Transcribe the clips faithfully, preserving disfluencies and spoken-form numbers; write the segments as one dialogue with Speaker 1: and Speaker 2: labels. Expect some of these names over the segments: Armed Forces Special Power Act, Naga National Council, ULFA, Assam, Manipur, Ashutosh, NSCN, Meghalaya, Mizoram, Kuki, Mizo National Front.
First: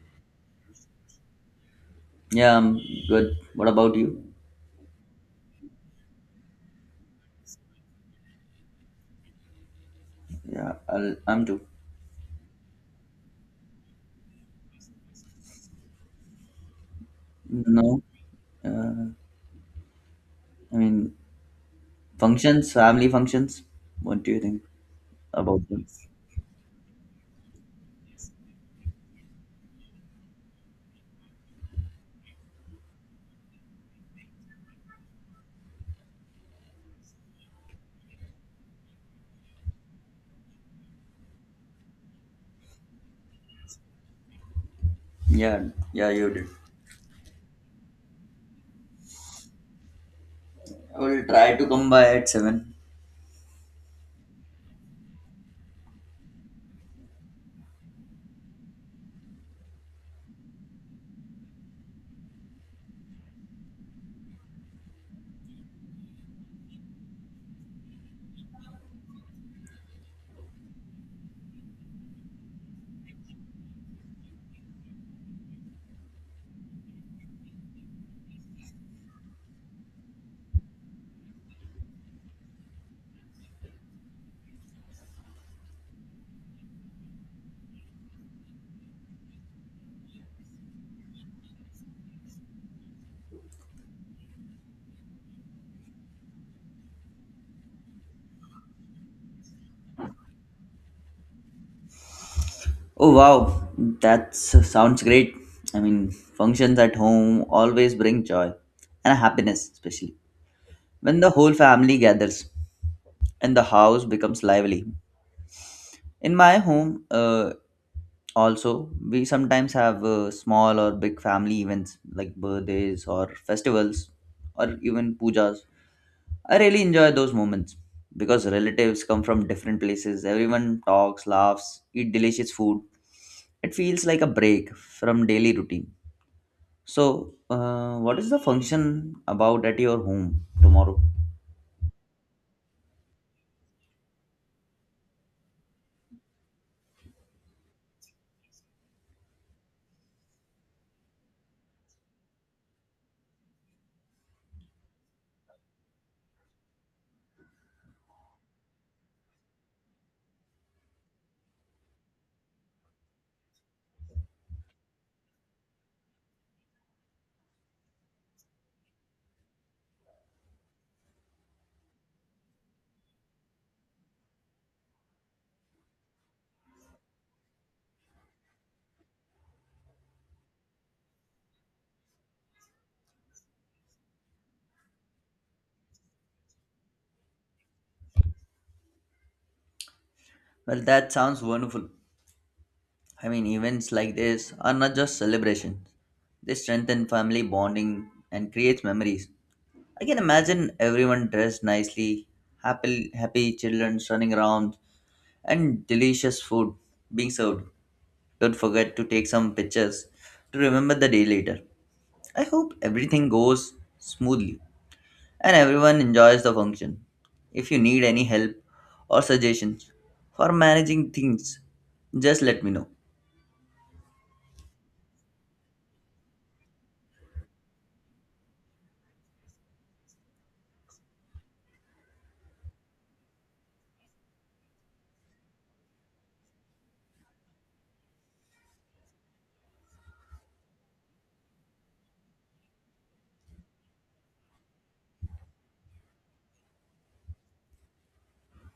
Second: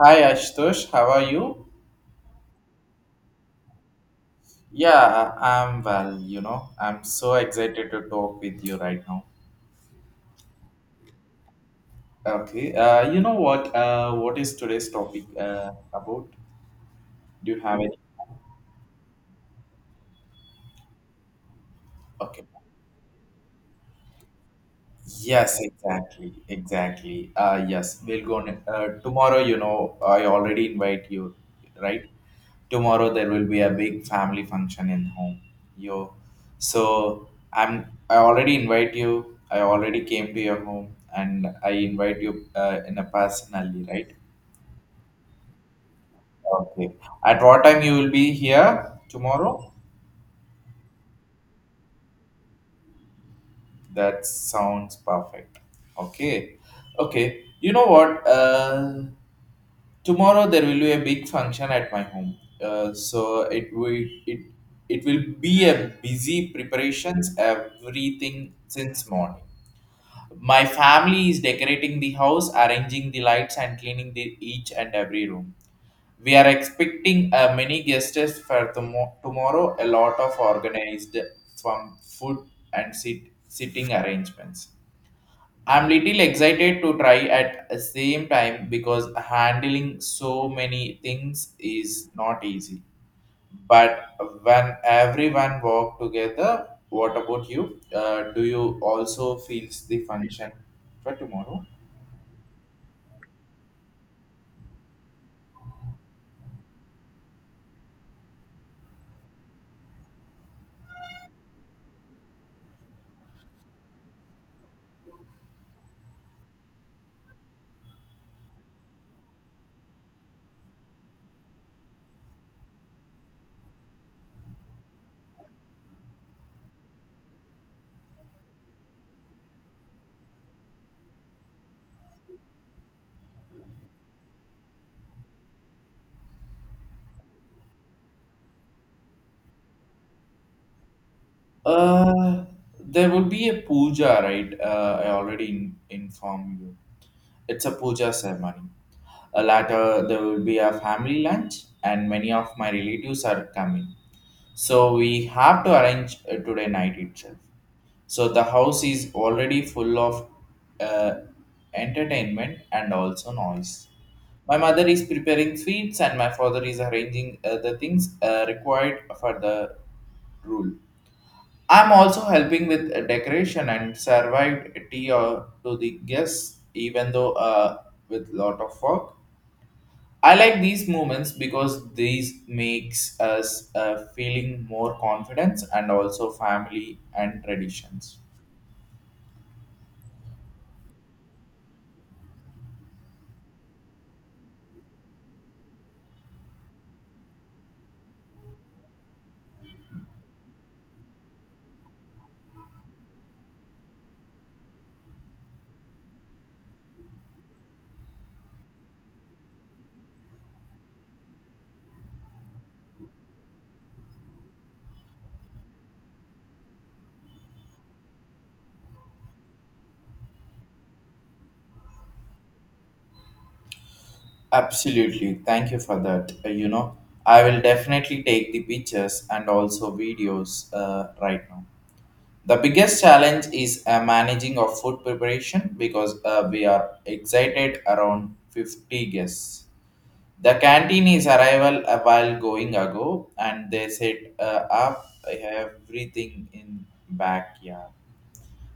Speaker 1: Hi Ashtosh, how are you?
Speaker 2: Yeah, I'm good. What about you?
Speaker 1: Yeah, I'm well, you know. I'm so excited to talk with you right now.
Speaker 2: Yeah, I'll, I'm too.
Speaker 1: Okay. Uh, you know what? Uh, what is today's topic uh, about? Do you have any?
Speaker 2: No, uh, I mean
Speaker 1: Okay.
Speaker 2: functions, family functions. What do you think
Speaker 1: Yes,
Speaker 2: about them?
Speaker 1: exactly, exactly. Uh, yes, we'll go on. Uh, tomorrow, you know, I already invite you, right? Tomorrow there will be a big family function in home. Yo so I'm I already invite you. I already came to your home, and I invite you uh, in a personally, right?
Speaker 2: Yeah, yeah, you did.
Speaker 1: Okay. At what time you will be here tomorrow?
Speaker 2: I will try to come by at seven.
Speaker 1: That sounds perfect. Okay. Okay. You know what? Uh tomorrow there will be a big function at my home. Uh, so it will it it will be a busy preparations, everything. Since morning, my family is decorating the house, arranging the lights, and cleaning the each and every room. We are expecting uh, many guests for tomo- tomorrow, a lot of organized from food and sit- sitting arrangements. I'm little excited to try at the same time because handling so many things is not easy. But when everyone work together, what about you? Uh, do you also feel the function for tomorrow?
Speaker 2: Oh wow, that sounds great. I mean, functions at home always bring joy and happiness, especially when the whole family gathers and the house becomes lively. In my home, uh, also we sometimes have uh, small or big family events like birthdays or festivals or even pujas. I really enjoy those moments because relatives come from different places. Everyone talks, laughs, eat delicious food. It feels like a break from daily routine. So uh, what is the function about at your home tomorrow?
Speaker 1: Uh, there would be a puja, right? Uh, I already in, informed you. It's a puja ceremony. Uh, later, there will be a family lunch, and many of my relatives are coming. So we have to arrange uh, today night itself. So the house is already full of uh, entertainment and also noise. My mother is preparing sweets, and my father is arranging uh, the things uh, required for the rule. I'm also helping with a decoration and served tea or to the guests, even though uh, with lot of work. I like these moments because these makes us uh, feeling more confidence and also family and traditions.
Speaker 2: Well, that sounds wonderful. I mean, events like this are not just celebrations. They strengthen family bonding and creates memories. I can imagine everyone dressed nicely, happy, happy children running around, and delicious food being served. Don't forget to take some pictures to remember the day later. I hope everything goes smoothly and everyone enjoys the function. If you need any help or suggestions for managing things, just let me know.
Speaker 1: Absolutely, thank you for that. Uh, you know, I will definitely take the pictures and also videos uh, right now. The biggest challenge is uh, managing of food preparation because uh, we are excited around fifty guests. The canteen is arrival a while going ago, and they set uh, up everything in backyard.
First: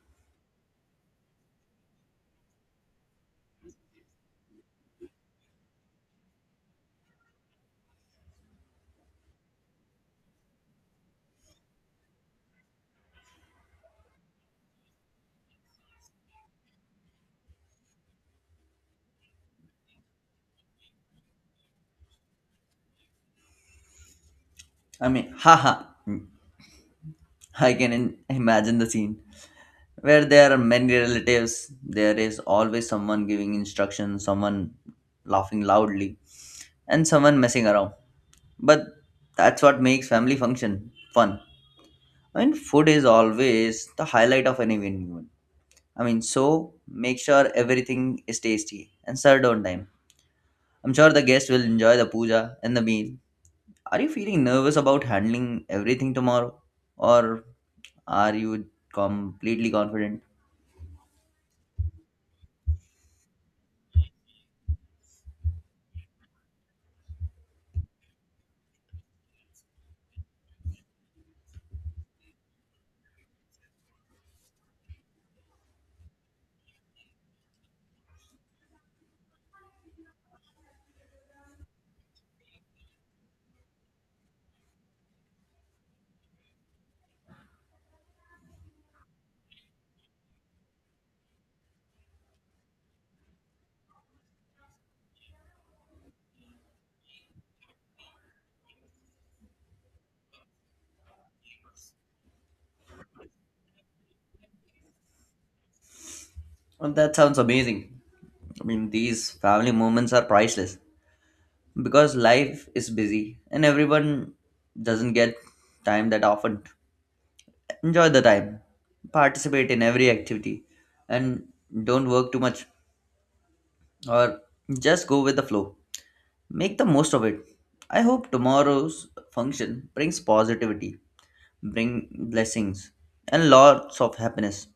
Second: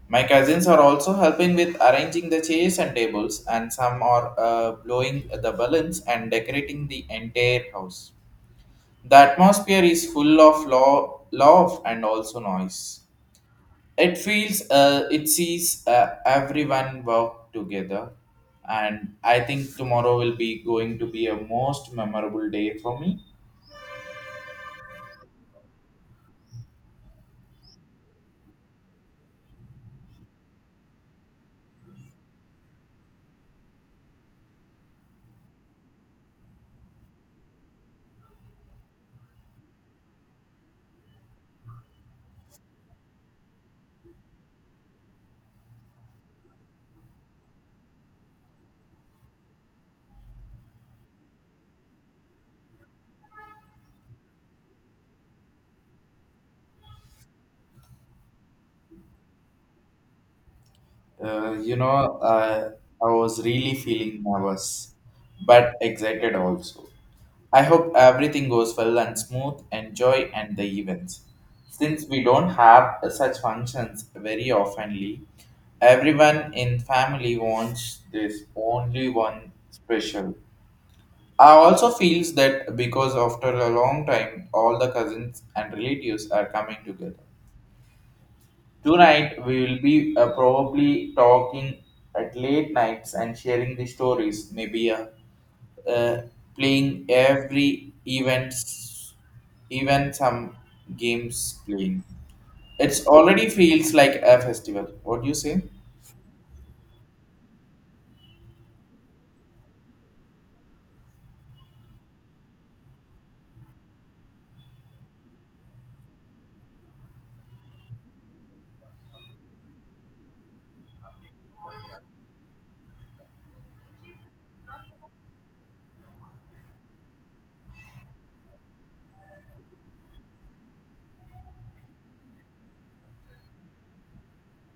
Speaker 1: My cousins are also helping with arranging the chairs and tables, and some are uh, blowing the balloons and decorating the entire house. The atmosphere is full of law, love, and also noise. It feels uh, it sees uh, everyone work together, and I think tomorrow will be going to be a most memorable day for me.
Speaker 2: I mean, haha, I can imagine the scene. where there are many relatives, there is always someone giving instructions, someone laughing loudly, and someone messing around. But that's what makes family function fun. I mean, food is always the highlight of any event. I mean, so make sure everything is tasty and served on time. I'm sure the guests will enjoy the puja and the meal. Are you feeling nervous about handling everything tomorrow, or are you completely confident?
Speaker 1: uh, you know uh, I was really feeling nervous, but excited also. I hope everything goes well and smooth, enjoy and the events. Since we don't have such functions very oftenly, everyone in family wants this only one special. I also feels that because after a long time, all the cousins and relatives are coming together. Tonight we will be uh, probably talking at late nights and sharing the stories. Maybe uh, uh, playing every events, even some games playing. It's already feels like a festival. What do you say?
Speaker 2: Well, that sounds amazing. I mean, these family moments are priceless because life is busy and everyone doesn't get time that often. Enjoy the time, participate in every activity, and don't work too much or just go with the flow. Make the most of it. I hope tomorrow's function brings positivity, bring blessings, and lots of happiness.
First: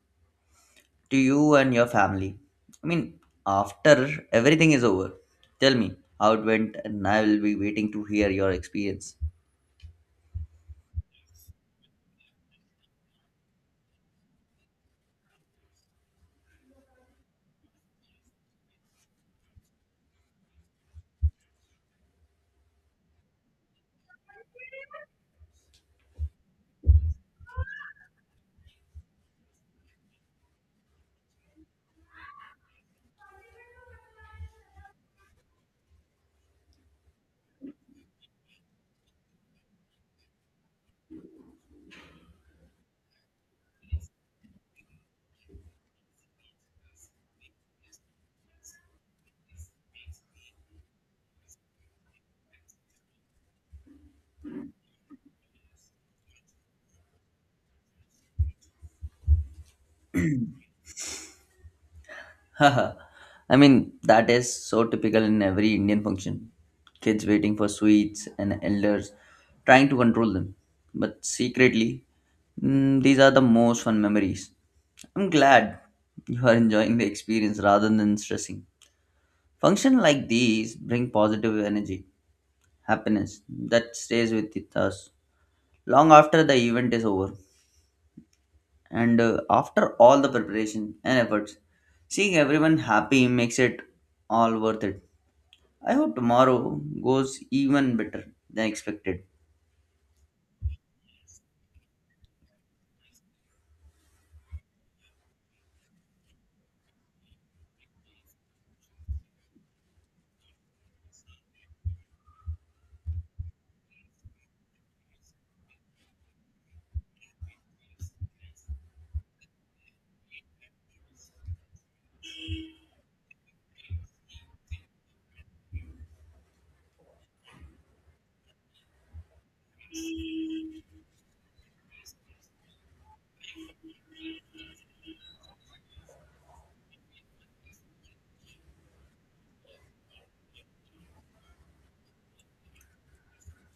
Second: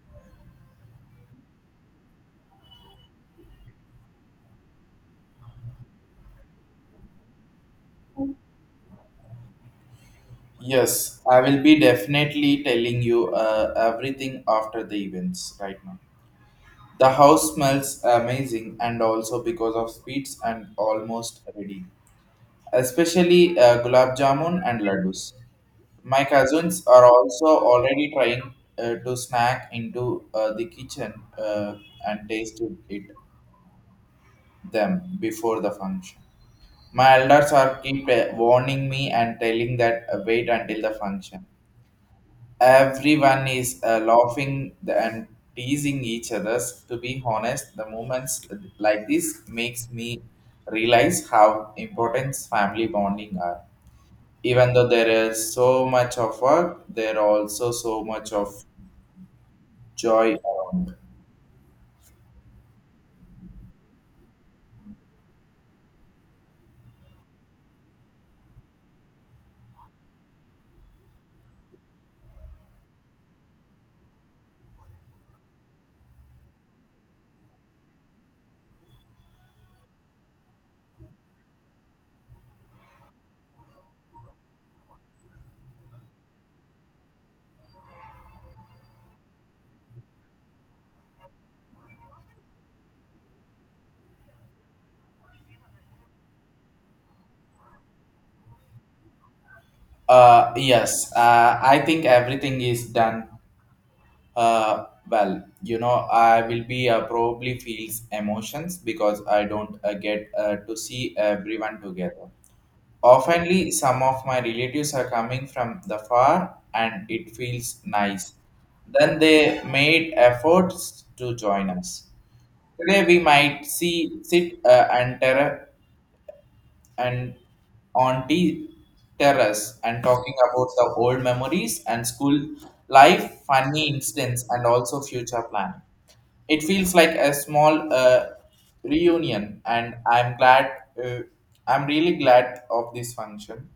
Speaker 2: to you and your family. I mean, after everything is over, tell me how it went, and I will be waiting to hear your experience.
Speaker 1: Yes, I will be definitely telling you uh, everything after the events right now. The house smells amazing and also because of sweets and almost ready, especially uh, gulab jamun and laddus. My cousins are also already trying uh, to snack into uh, the kitchen uh, and tasted it them before the function. My elders are keep uh, warning me and telling that uh, wait until the function. Everyone is uh, laughing and teasing each others. To be honest, the moments like this makes me realize how important family bonding are. Even though there is so much of work, there are also so much of joy around.
Speaker 2: I mean, that is so typical in every Indian function. Kids waiting for sweets and elders trying to control them. But secretly, mm, these are the most fun memories. I'm glad you are enjoying the experience rather than stressing. Functions like these bring positive energy, happiness that stays with it us long after the event is over. And uh, after all the preparation and efforts, seeing everyone happy makes it all worth it. I hope tomorrow goes even better than expected.
Speaker 1: Uh, yes, uh, I think everything is done uh, well. You know, I will be uh, probably feels emotions because I don't uh, get uh, to see everyone together. Oftenly, some of my relatives are coming from the far, and it feels nice. Then they made efforts to join us. Today we might see sit uh, and terra and on the terrace and talking about the old memories and school life, funny incidents, and also future planning. It feels like a small uh, reunion, and I'm glad. Uh, I'm really glad of this function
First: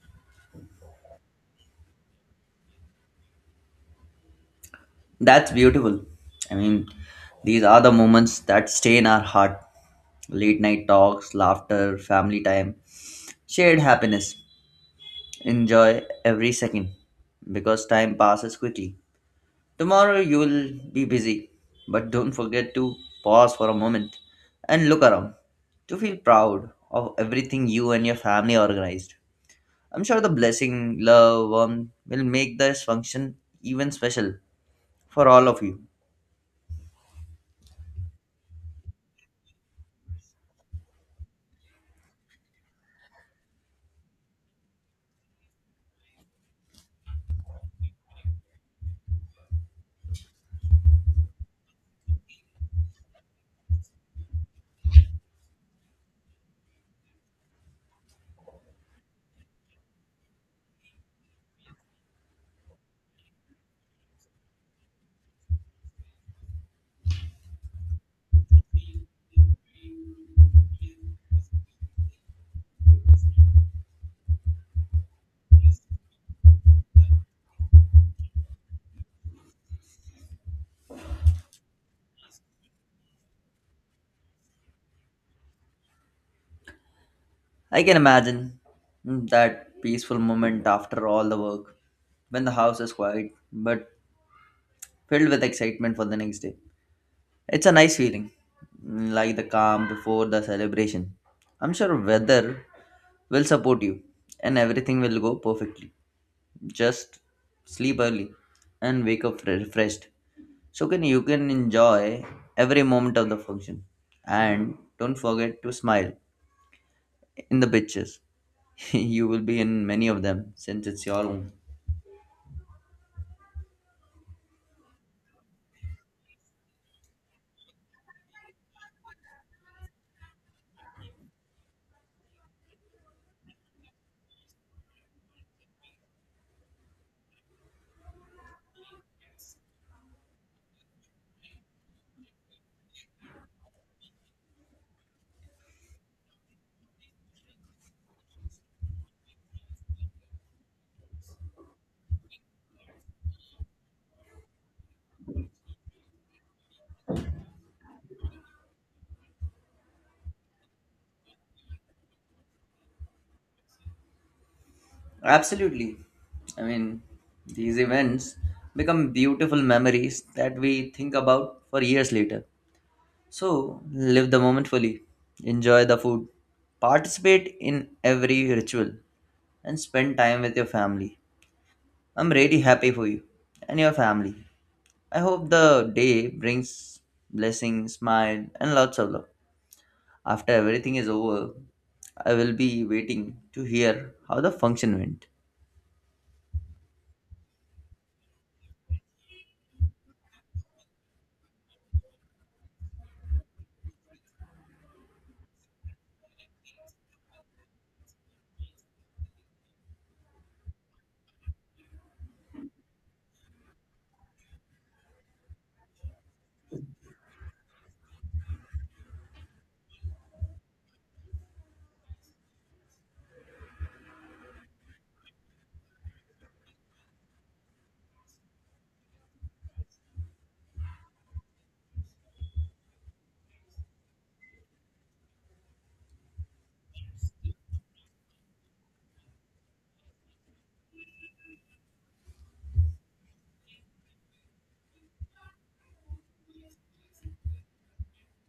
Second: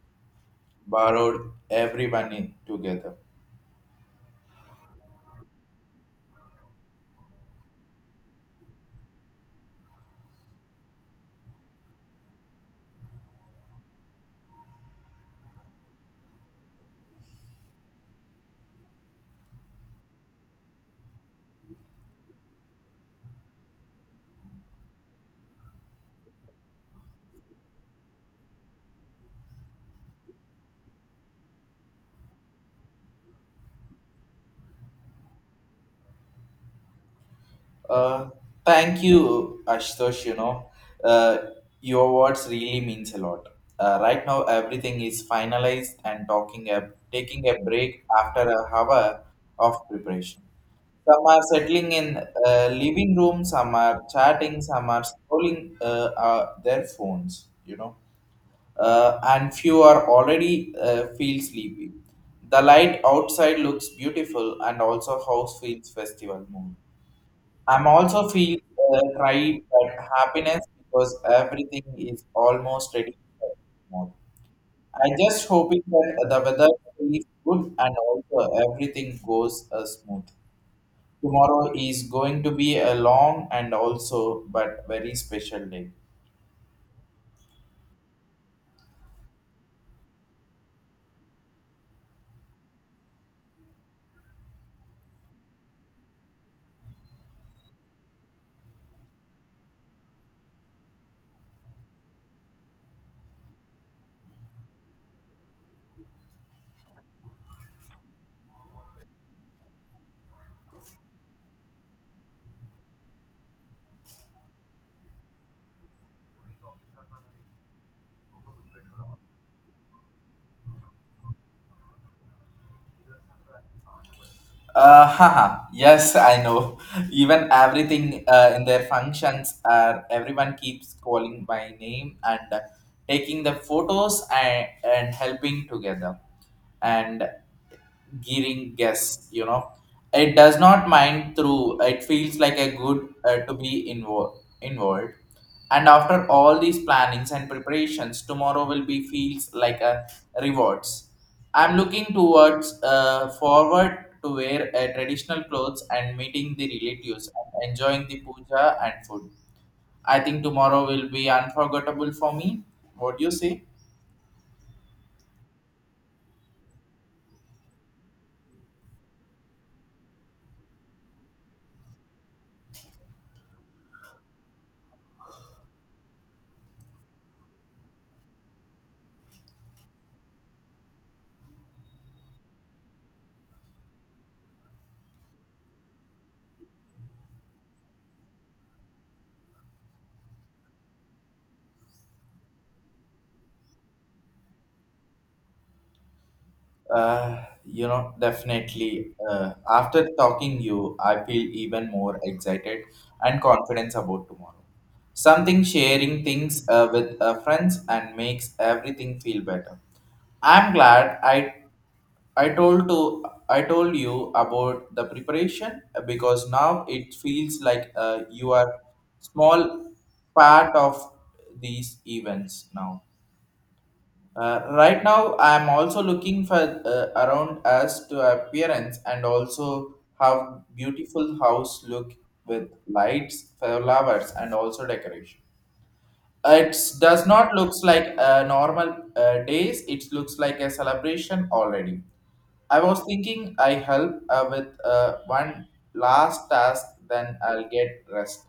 Speaker 1: borrowed everyone in together.
Speaker 2: That's beautiful. I mean, these are the moments that stay in our heart. Late night talks, laughter, family time, shared happiness. Enjoy every second because time passes quickly. Tomorrow you will be busy, but don't forget to pause for a moment and look around to feel proud of everything you and your family organized. I'm sure the blessing, love, warmth will make this function even special for all of you.
Speaker 1: Uh, thank you, Ashutosh. You know, uh, your words really means a lot. Uh, right now, everything is finalized and talking a, taking a break after a hour of preparation. Some are settling in uh, living room, some are chatting, some are scrolling uh, uh, their phones, you know. uh, and few are already uh, feel sleepy. The light outside looks beautiful, and also house feels festival mood. I'm also feel uh, tried that happiness because everything is almost ready for tomorrow. I just hoping that the weather is good and also everything goes uh, smooth. Tomorrow is going to be a long and also but very special day.
Speaker 2: I can imagine that peaceful moment after all the work when the house is quiet but filled with excitement for the next day. It's a nice feeling, like the calm before the celebration. I'm sure weather will support you and everything will go perfectly. Just sleep early and wake up fre- refreshed, so can you can enjoy every moment of the function, and don't forget to smile in the pictures. You will be in many of them since it's your home.
Speaker 1: Uh, haha. Yes, I know. Even everything uh, in their functions are everyone keeps calling my name and uh, taking the photos and, and helping together and giving guess. You know, it does not mind through. It feels like a good uh, to be involved. Involved. And after all these plannings and preparations, tomorrow will be feels like a rewards. I'm looking towards uh, forward to wear uh, traditional clothes and meeting the relatives and enjoying the puja and food. I think tomorrow will be unforgettable for me. What do you say?
Speaker 2: Absolutely. I mean, these events become beautiful memories that we think about for years later. So live the moment fully, enjoy the food, participate in every ritual, and spend time with your family. I'm really happy for you and your family. I hope the day brings blessings, smile, and lots of love. After everything is over, I will be waiting to hear how the function went.
Speaker 1: Uh, you know, definitely. Uh, after talking you, I feel even more excited and confident about tomorrow. Something sharing things uh, with uh, friends and makes everything feel better. I'm glad I I told to I told you about the preparation uh, because now it feels like uh, you are small part of these events now. Uh, right now, I'm also looking for uh, around as to appearance and also how beautiful house look with lights, flowers, and also decoration. It does not looks like a normal uh, days. It looks like a celebration already. I was thinking I help uh, with uh, one last task, then I'll get rest.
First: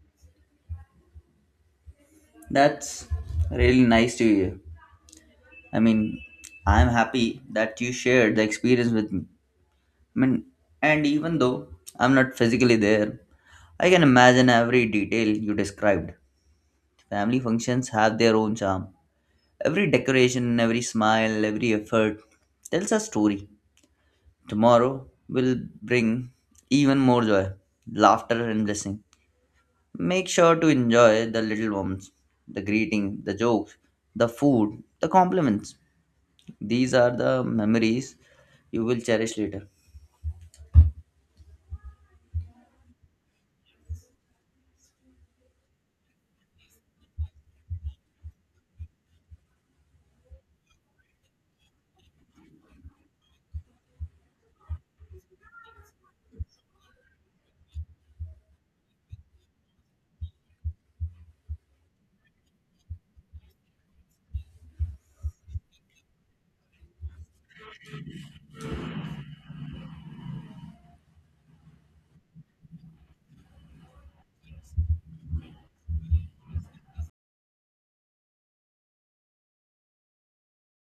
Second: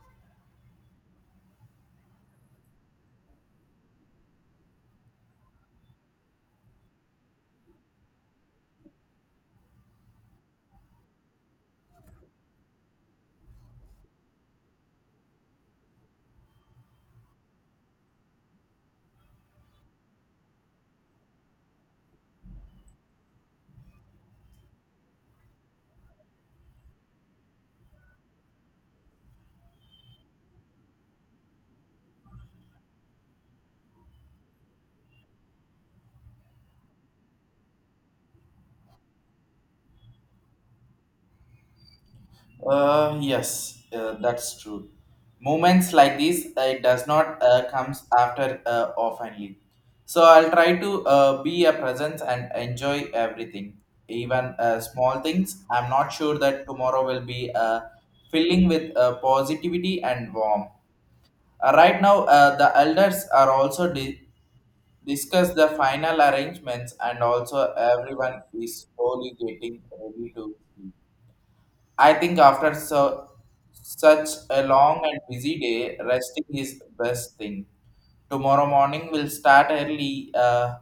Speaker 2: That's really nice to hear. I mean, I'm happy that you shared the experience with me. I mean, and even though I'm not physically there, I can imagine every detail you described. Family functions have their own charm Every decoration, every smile, every effort tells a story. Tomorrow will bring even more joy, laughter, and blessing. Make sure to enjoy the little ones, the greeting, the jokes, the food, the compliments. These are the memories you will cherish later.
Speaker 1: Uh, yes, uh, that's true. Moments like these, uh, it does not uh, comes after uh, oftenly. So I'll try to uh, be a presence and enjoy everything, even uh, small things. I'm not sure that tomorrow will be uh, filling with uh, positivity and warmth. Uh, right now, uh, the elders are also di- discuss the final arrangements, and also everyone is slowly getting ready to sleep. I think after so such a long and busy day, resting is best thing. Tomorrow morning will start early, uh,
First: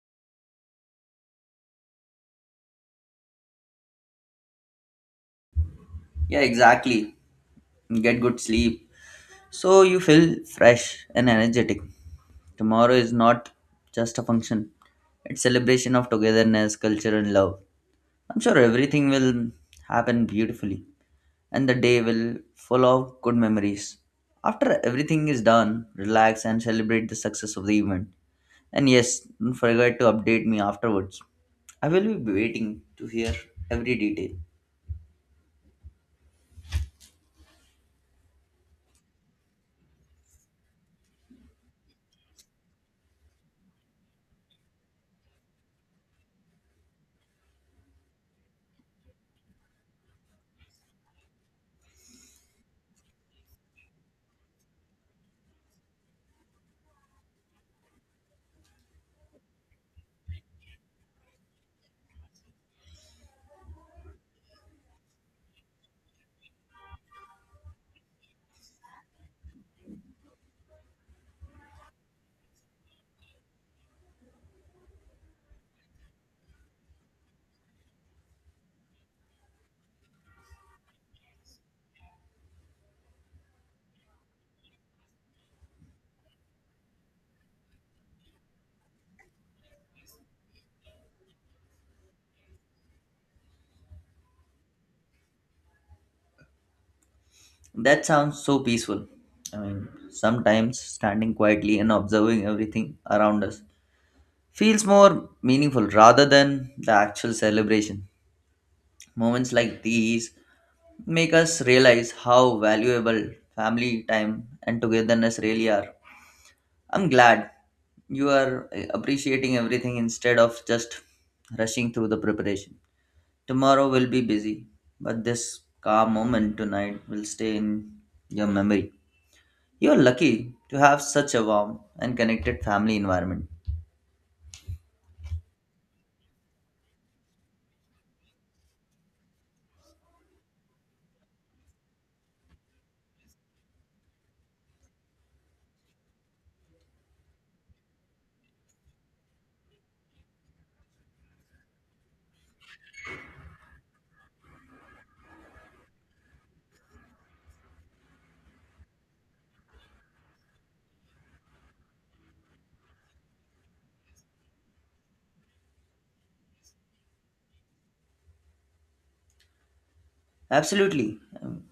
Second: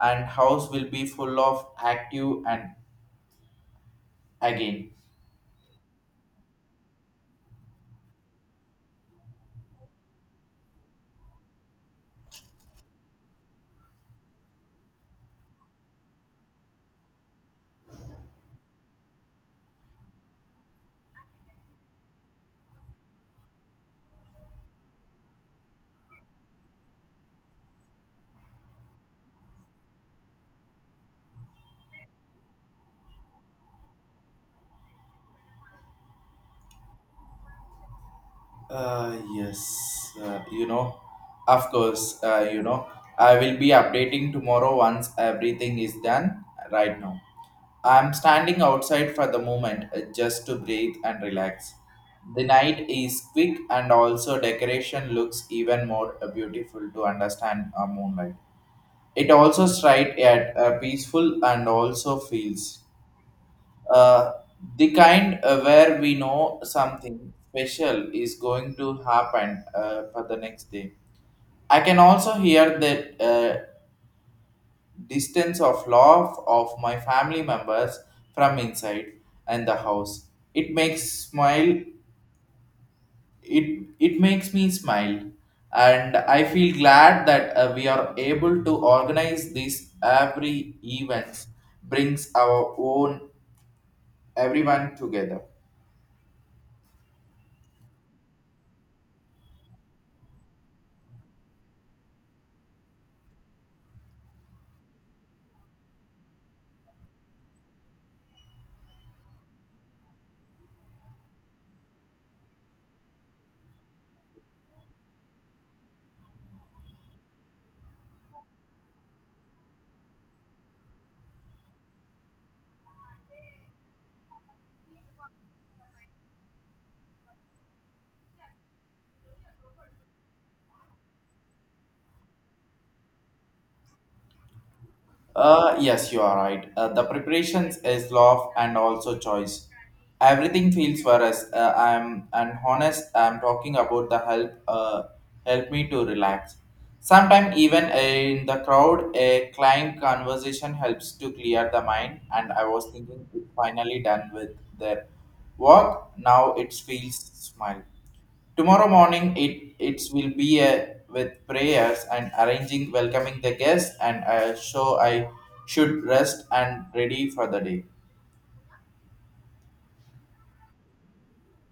Speaker 1: and house will be full of active and again.
Speaker 2: Yeah, exactly. Get good sleep so you feel fresh and energetic. Tomorrow is not just a function, it's celebration of togetherness, culture, and love. I'm sure everything will happen beautifully and the day will full of good memories. After everything is done, relax and celebrate the success of the event. And yes, don't forget to update me afterwards. I will be waiting to hear every detail.
Speaker 1: Uh, yes, uh, you know, of course, uh, you know, I will be updating tomorrow once everything is done right now. I'm standing outside for the moment uh, just to breathe and relax. The night is quick and also decoration looks even more uh, beautiful to understand uh, moonlight. It also straight at uh, peaceful and also feels uh, the kind uh, where we know something special is going to happen uh, for the next day. I can also hear the uh, distance of love of my family members from inside and the house. It makes smile. It it makes me smile, and I feel glad that uh, we are able to organize this every event brings our own everyone together.
Speaker 2: That sounds so peaceful. I mean, sometimes standing quietly and observing everything around us feels more meaningful rather than the actual celebration. Moments like these make us realize how valuable family time and togetherness really are. I'm glad you are appreciating everything instead of just rushing through the preparation. Tomorrow will be busy, but this calm moment tonight will stay in your memory. You're lucky to have such a warm and connected family environment.
Speaker 1: Uh, yes, you are right. Uh, the preparations is love and also choice. Everything feels for us. Uh, I'm and honest. I'm talking about the help. Uh, help me to relax. Sometimes even in the crowd, a client conversation helps to clear the mind. And I was thinking, it's finally done with their work. Now it feels smile. Tomorrow morning, it it will be a, with prayers and arranging, welcoming the guests, and uh, so I should rest and ready for the day.
Speaker 2: Absolutely. Um,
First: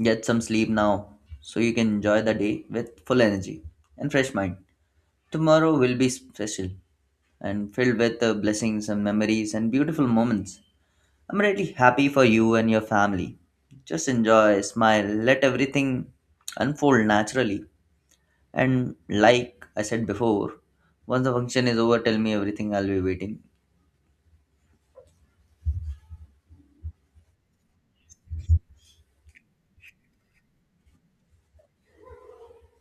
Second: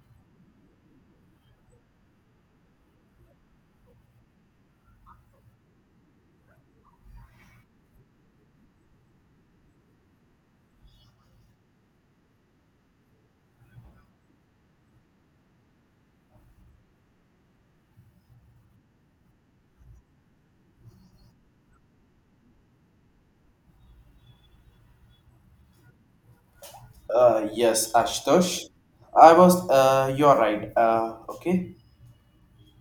Speaker 2: Get some sleep now so you can enjoy the day with full energy and fresh mind. Tomorrow will be special. and filled with uh, blessings and memories and beautiful moments. I'm really happy for you and your family. Just enjoy, smile, let everything unfold naturally. And like I said before, once the function is over, tell me everything, I'll be waiting.
Speaker 1: Uh, yes, Ashtosh, I was. Uh, you are right. Uh, okay.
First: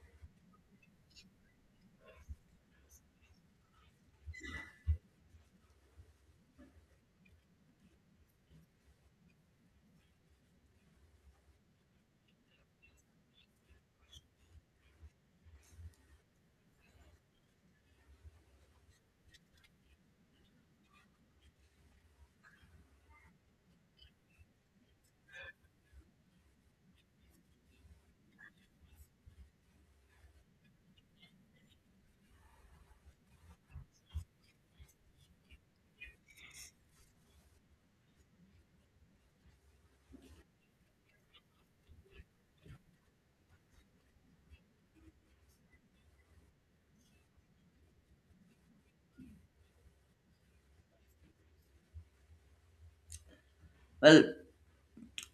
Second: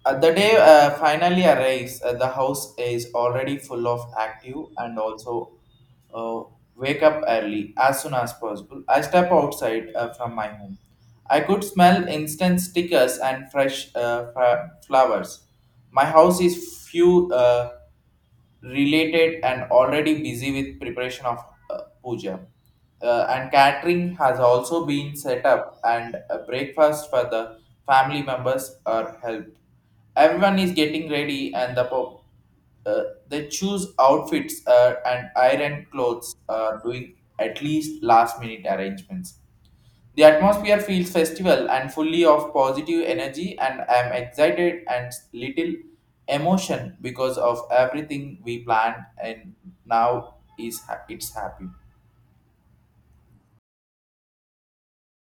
Speaker 1: Uh, the day uh, finally arrives, uh, the house is already full of active and also uh, wake up early as soon as possible. I step outside uh, from my home. I could smell instant stickers and fresh uh, fra- flowers. My house is few. Uh, related and already busy with preparation of uh, puja. Uh, and catering has also been set up, and a breakfast for the family members are helped. Everyone is getting ready, and the po- uh, they choose outfits uh, and iron clothes are doing at least last minute arrangements. The atmosphere feels festival and fully of positive energy, and I am excited and little emotion because of everything we planned, and now is ha- it's happy.
Speaker 2: Well,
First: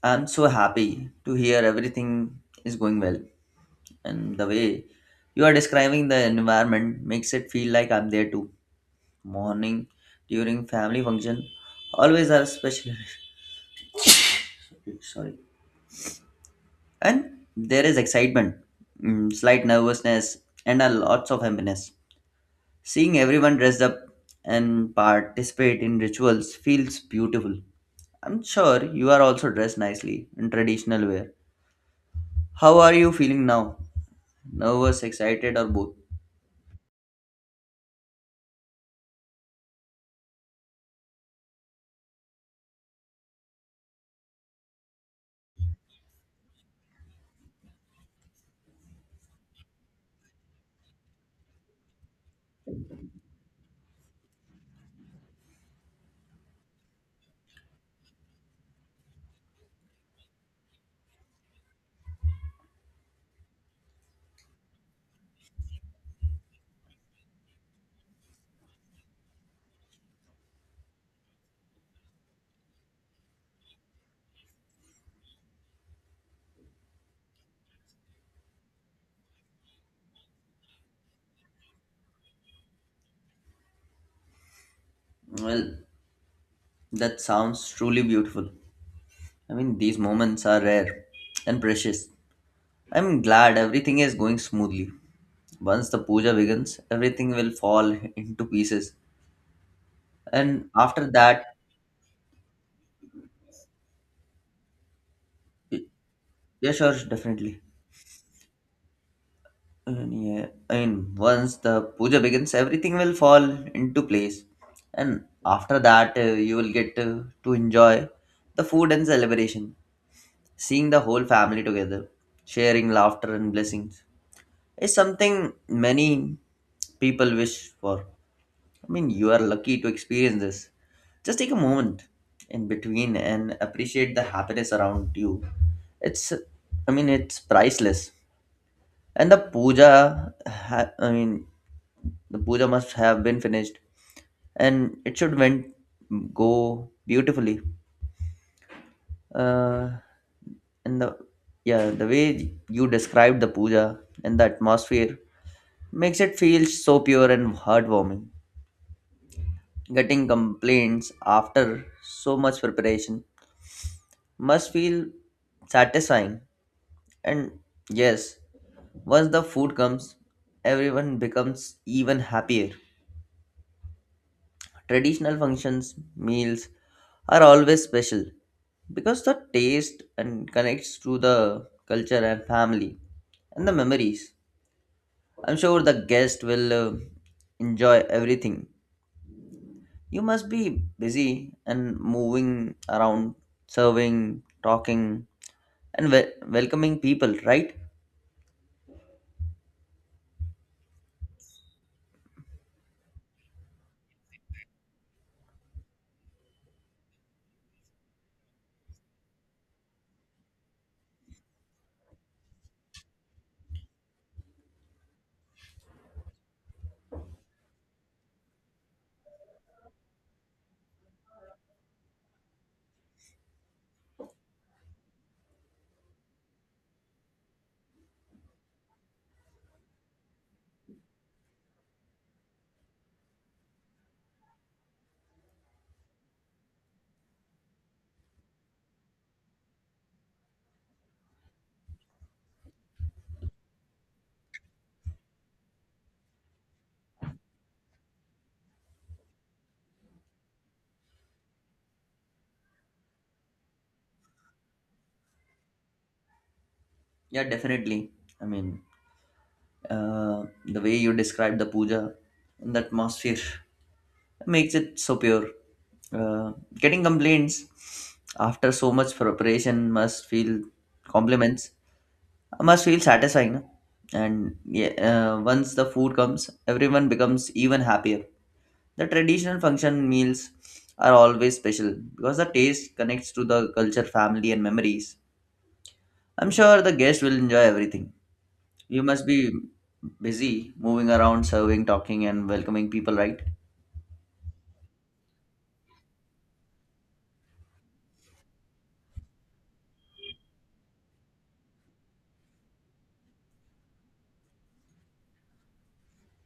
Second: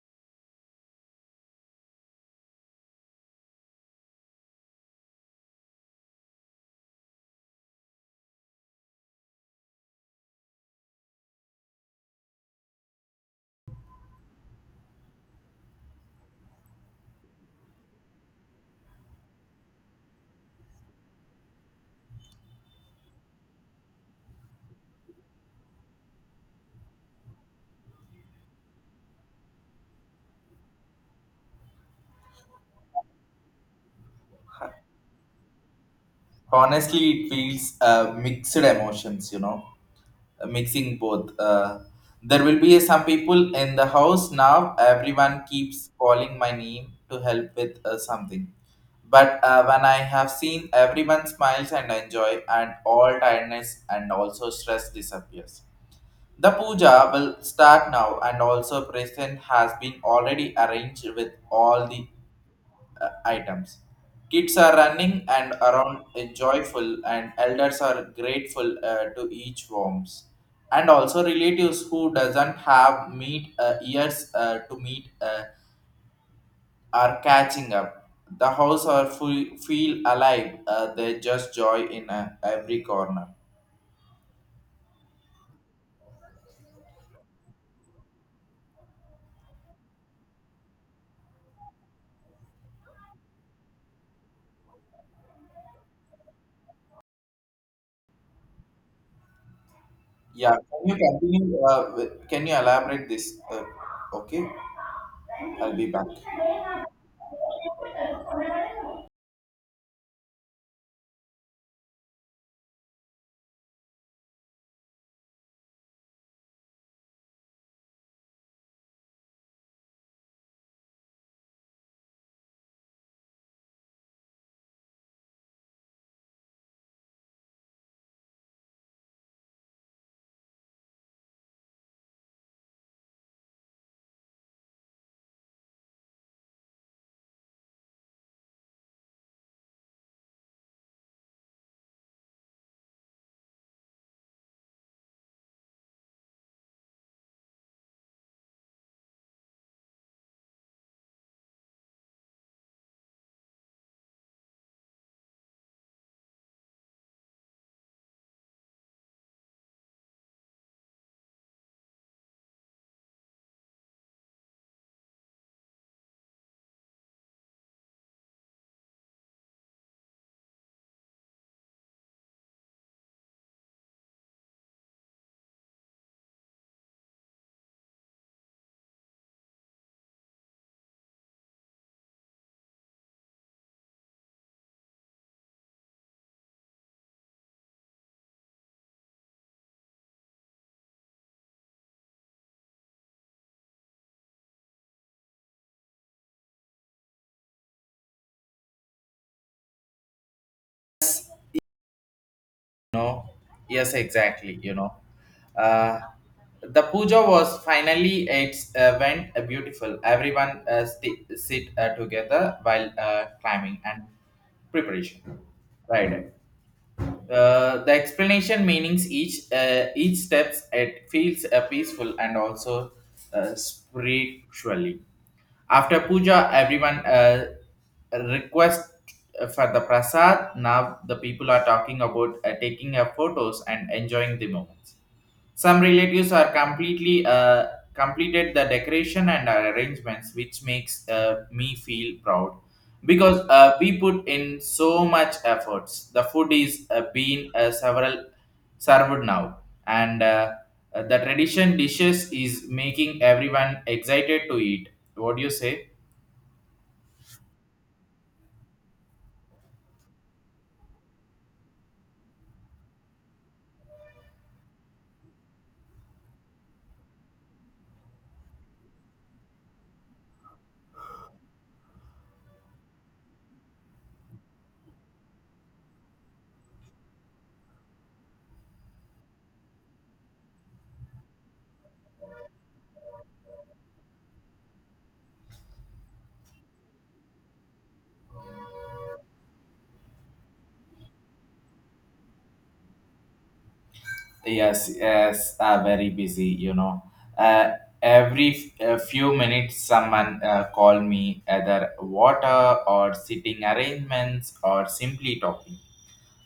Speaker 2: I'm so happy to hear everything is going well. And the way you are describing the environment makes it feel like I'm there too. Morning, during family function, always have special. Sorry And there is excitement, mm, slight nervousness, and a lots of happiness. Seeing everyone dressed up and participate in rituals feels beautiful. I'm sure you are also dressed nicely in traditional wear. How are you feeling now? Nervous, excited, or both?
Speaker 1: Honestly, it feels uh, mixed emotions, you know. uh, mixing both. Uh, there will be some people in the house now. Everyone keeps calling my name to help with uh, something. But uh, when I have seen everyone smiles and enjoy, and all tiredness and also stress disappears. The puja will start now, and also present has been already arranged with all the uh, items. Kids are running and around uh, joyful, and elders are grateful uh, to each warmth. And also relatives who doesn't have meet uh, ears uh, to meet uh, are catching up. The house are full, feel alive. Uh, they just joy in uh, every corner.
Speaker 2: Well, that sounds truly beautiful. I mean, these moments are rare and precious. I'm glad everything is going smoothly. Once the puja begins, everything will fall into pieces
Speaker 1: Yeah,
Speaker 2: And
Speaker 1: can you
Speaker 2: after that,
Speaker 1: continue? Uh, with- can you elaborate this? Uh, okay, I'll be back.
Speaker 2: yeah, sure, definitely. And yeah, I mean, once the puja begins, everything will fall into place. And after that, uh, you will get to, to enjoy the food and celebration. Seeing the whole family together, sharing laughter and blessings is something many people wish for. I mean, you are lucky to experience this. Just take a moment in between and appreciate the happiness around you. It's, I mean, it's priceless. And the puja, ha- I mean, the puja must have been finished, and it should went go beautifully. Uh, and the yeah, the way you described the puja and the atmosphere makes it feel so pure and heartwarming. Getting complaints after so much preparation must feel satisfying. And yes, once the food comes, everyone becomes even happier. Traditional functions, meals are always special because the taste and connects to the culture and family and the memories. I'm sure the guest will uh, enjoy everything. You must be busy and moving around, serving, talking, and wel- welcoming people, right?
Speaker 1: No, yes, exactly. You know, uh, the puja was finally its uh, went uh, beautiful. Everyone uh, sti sit uh, together while uh, climbing and preparation. Right. Uh, the explanation meanings each uh, each steps it feels uh, peaceful and also uh, spiritually. After puja, everyone uh, request uh, for the prasad. Now the people are talking about uh, taking uh, photos and enjoying the moments. Some relatives are completely uh, completed the decoration and arrangements, which makes uh, me feel proud because uh, we put in so much efforts. The food is uh, being uh, several served now, and uh, uh, the tradition dishes is making everyone excited to eat. What do you say?
Speaker 2: Yeah, definitely. I mean, uh, the way you describe the puja and the atmosphere makes it so pure. Uh, getting complaints after so much preparation must feel compliments must feel satisfying. No? And yeah, uh, once the food comes, everyone becomes even happier. The traditional function meals are always special because the taste connects to the culture, family, and memories. I'm sure the guest will enjoy everything. You must be busy moving around, serving, talking, and welcoming people, right?
Speaker 1: Yes, yes, uh, very busy, you know. Uh, every f- uh, few minutes, someone uh, call me either water or sitting arrangements or simply talking,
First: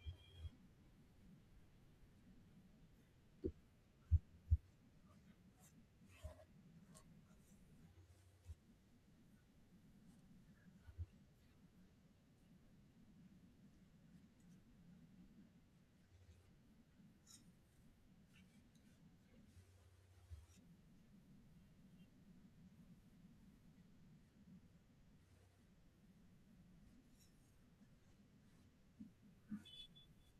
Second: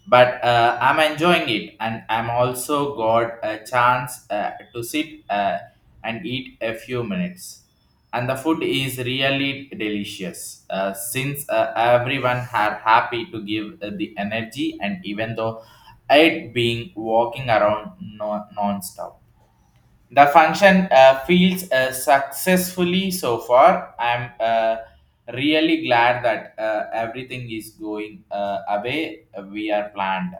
Speaker 1: but uh, I'm enjoying it, and I'm also got a chance uh, to sit uh, and eat a few minutes. And the food is really delicious. Uh, since uh, everyone had happy to give uh, the energy, and even though I'd been walking around no- non-stop. The function uh, feels uh, successfully so far. I'm uh, really glad that uh, everything is going uh, away uh, we are planned.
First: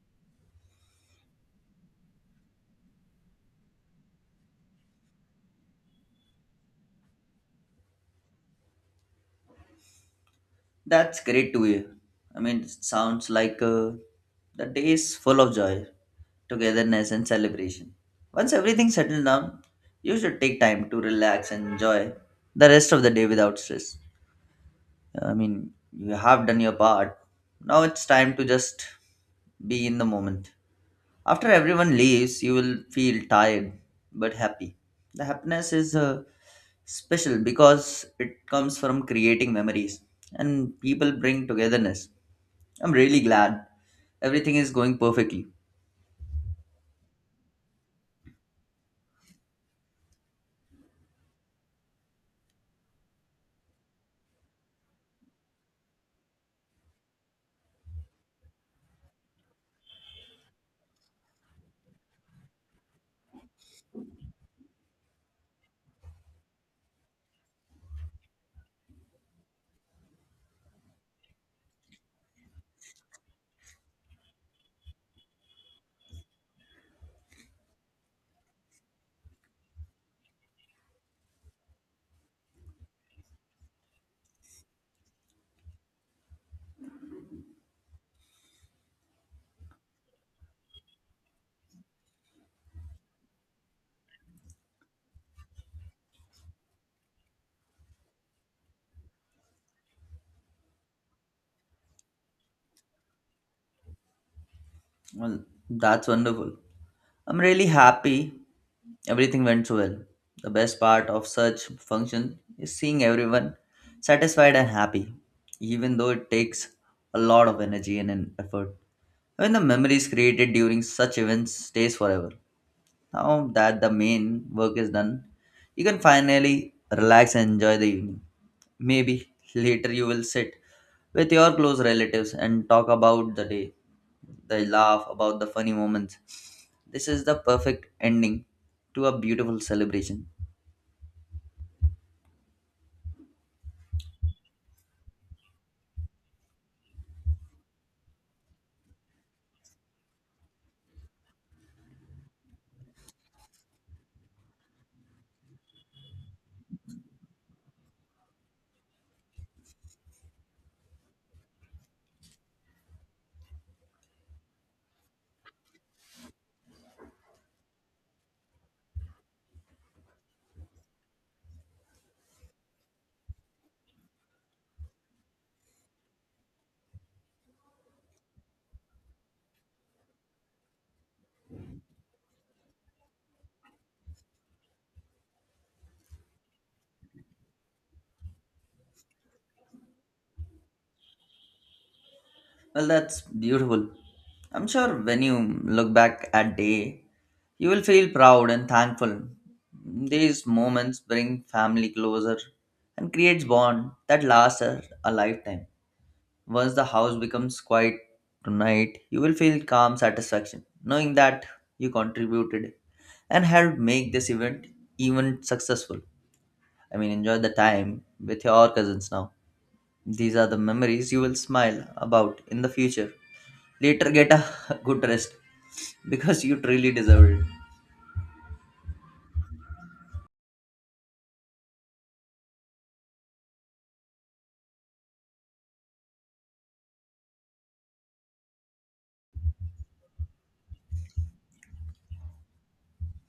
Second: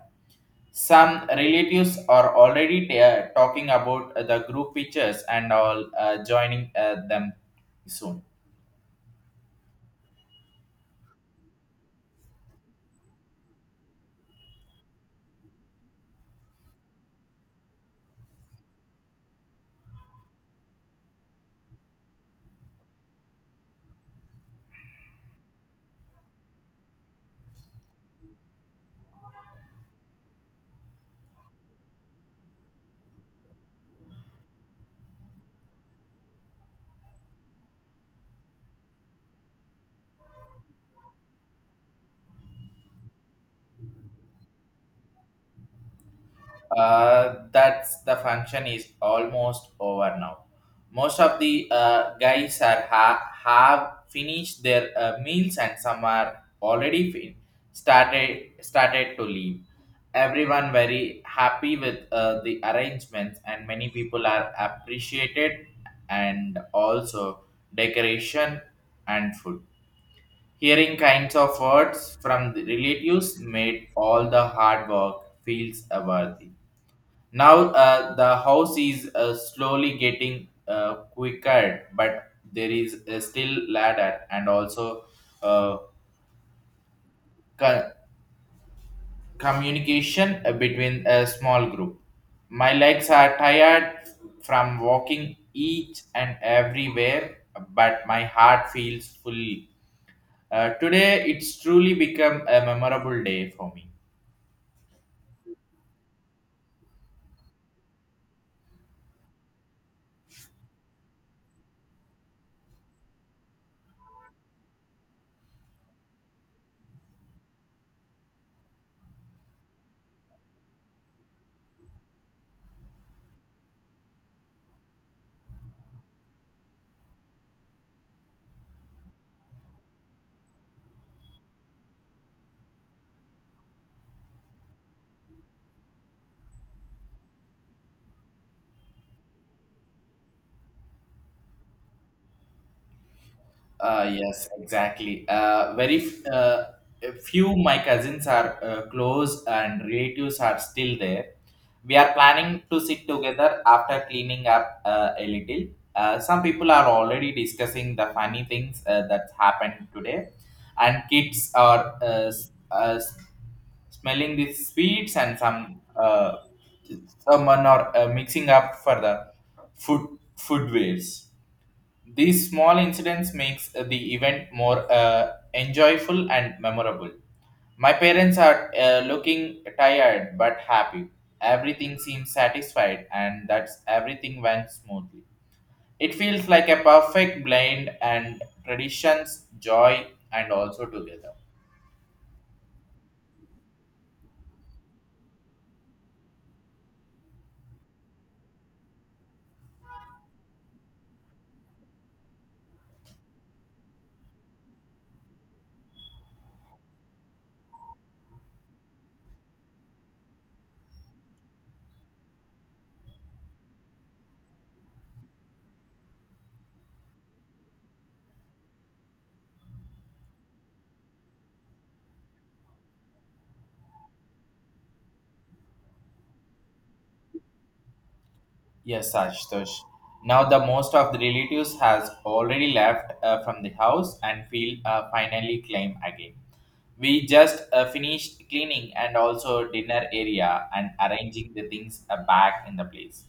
Speaker 1: Some relatives are already uh, talking about uh, the group pictures and all uh, joining uh, them soon.
Speaker 2: That's great to hear. I mean, it sounds like uh, the day is full of joy, togetherness, and celebration. Once everything settles down, you should take time to relax and enjoy the rest of the day without stress. I mean, you have done your part. Now it's time to just be in the moment. After everyone leaves, you will feel tired but happy. The happiness is uh, special because it comes from creating memories and people bring togetherness. I'm really glad everything is going perfectly.
Speaker 1: Uh, that's the function is almost over now. Most of the uh, guys are ha- have finished their uh, meals, and some are already fin- started started to leave. Everyone very happy with uh, the arrangements, and many people are appreciated, and also decoration and food. Hearing kinds of words from the relatives made all the hard work feels uh, worthy. Now uh, the house is uh, slowly getting uh, quicker, but there is uh, still ladder and also uh, co- communication uh, between a small group. My legs are tired from walking each and everywhere, but my heart feels full. Uh, today, it's truly become a memorable day for me.
Speaker 2: Well, that's wonderful. I'm really happy everything went so well. The best part of such function is seeing everyone satisfied and happy, even though it takes a lot of energy and an effort. When the memories created during such events stays forever. Now that the main work is done, you can finally relax and enjoy the evening. Maybe later you will sit with your close relatives and talk about the day. They laugh about the funny moments. This is the perfect ending to a beautiful celebration.
Speaker 1: Uh, yes, exactly. Uh, very f- uh, few my cousins are uh, close and relatives are still there. We are planning to sit together after cleaning up uh, a little. Uh, some people are already discussing the funny things uh, that happened today, and kids are uh, s- uh, s- smelling the sweets, and some uh, someone are uh, mixing up for the food foodwares. These small incidents makes the event more uh, enjoyable and memorable. My parents are uh, looking tired but happy. Everything seems satisfied, and that's everything went smoothly. It feels like a perfect blend and traditions, joy and also together.
Speaker 2: Well, that's beautiful. I'm sure when you look back at day, you will feel proud and thankful. These moments bring family closer and creates bond that lasts a a lifetime. Once the house becomes quiet tonight, you will feel calm satisfaction knowing that you contributed and helped make this event even successful. I mean, enjoy the time with your cousins now. These are the memories you will smile about in the future. Later, get a good rest because you truly deserve it.
Speaker 1: Yes, Ashutosh. Now the most of the relatives has already left uh, from the house and feel uh, finally claim again. We just uh, finished cleaning and also dinner area and arranging the things uh, back in the place.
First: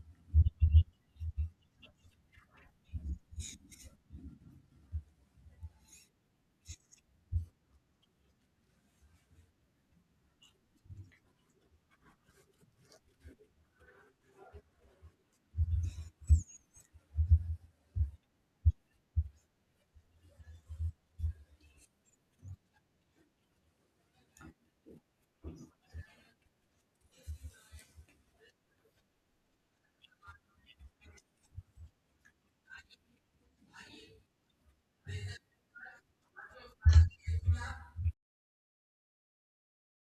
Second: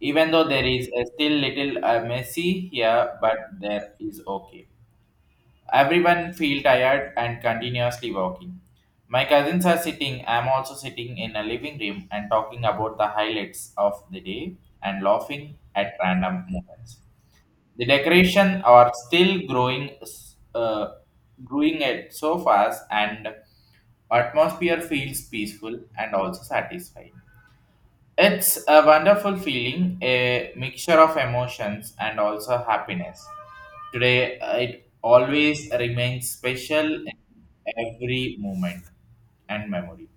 Speaker 1: Even though there is uh, still little uh, messy here, but there is okay. Everyone feel tired and continuously walking. My cousins are sitting. I'm also sitting in a living room and talking about the highlights of the day and laughing at random moments. The decoration are still growing, uh, growing at so fast, and atmosphere feels peaceful and also satisfying. It's a wonderful feeling, a mixture of emotions and also happiness. Today, uh, it always remains special in every moment and memory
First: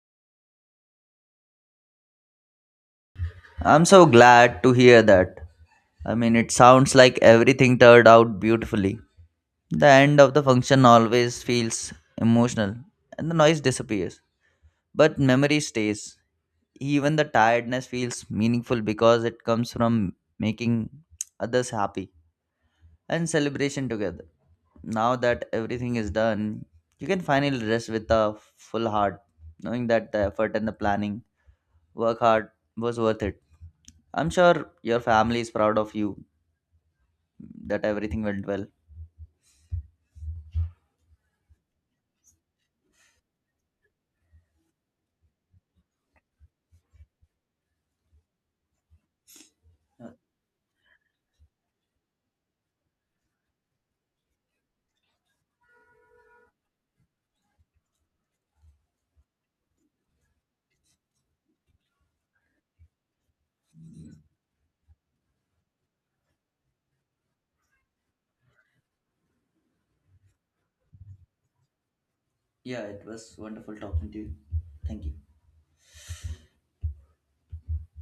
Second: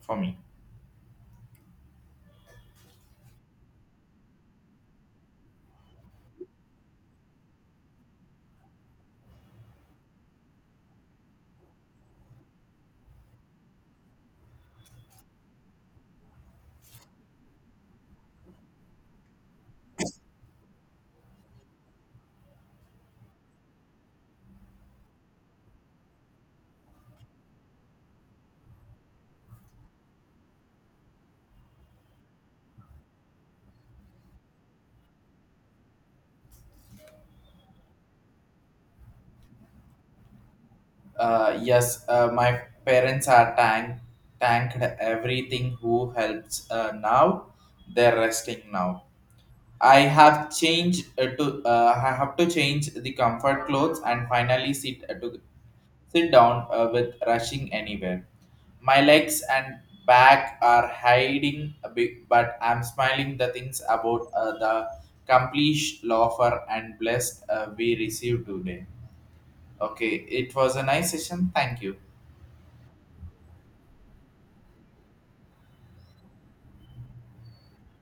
Speaker 1: for me.
Speaker 2: I'm so glad to hear that. I mean, it sounds like everything turned out beautifully. The end of the function always feels emotional and the noise disappears, but memory stays. Even the tiredness feels meaningful because it comes from making others happy. and celebration together. Now that everything is done, you can finally rest with a full heart, knowing that the effort and the planning, work hard, was worth it. I'm sure your family is proud of you that everything went well.
Speaker 1: Uh, yes, uh, my parents are thank, thanked everything who helps uh, now. They're resting now. I
Speaker 2: Uh,
Speaker 1: have changed uh, to uh, I have to change the comfort clothes and finally sit uh, to sit down uh, with rushing anywhere. My legs and back are hiding a bit, but I'm smiling the things about uh, the complete offer and blessed uh, we received today. Okay, it was a nice session. Thank you.
Speaker 2: yeah, it was wonderful talking to you. Thank you.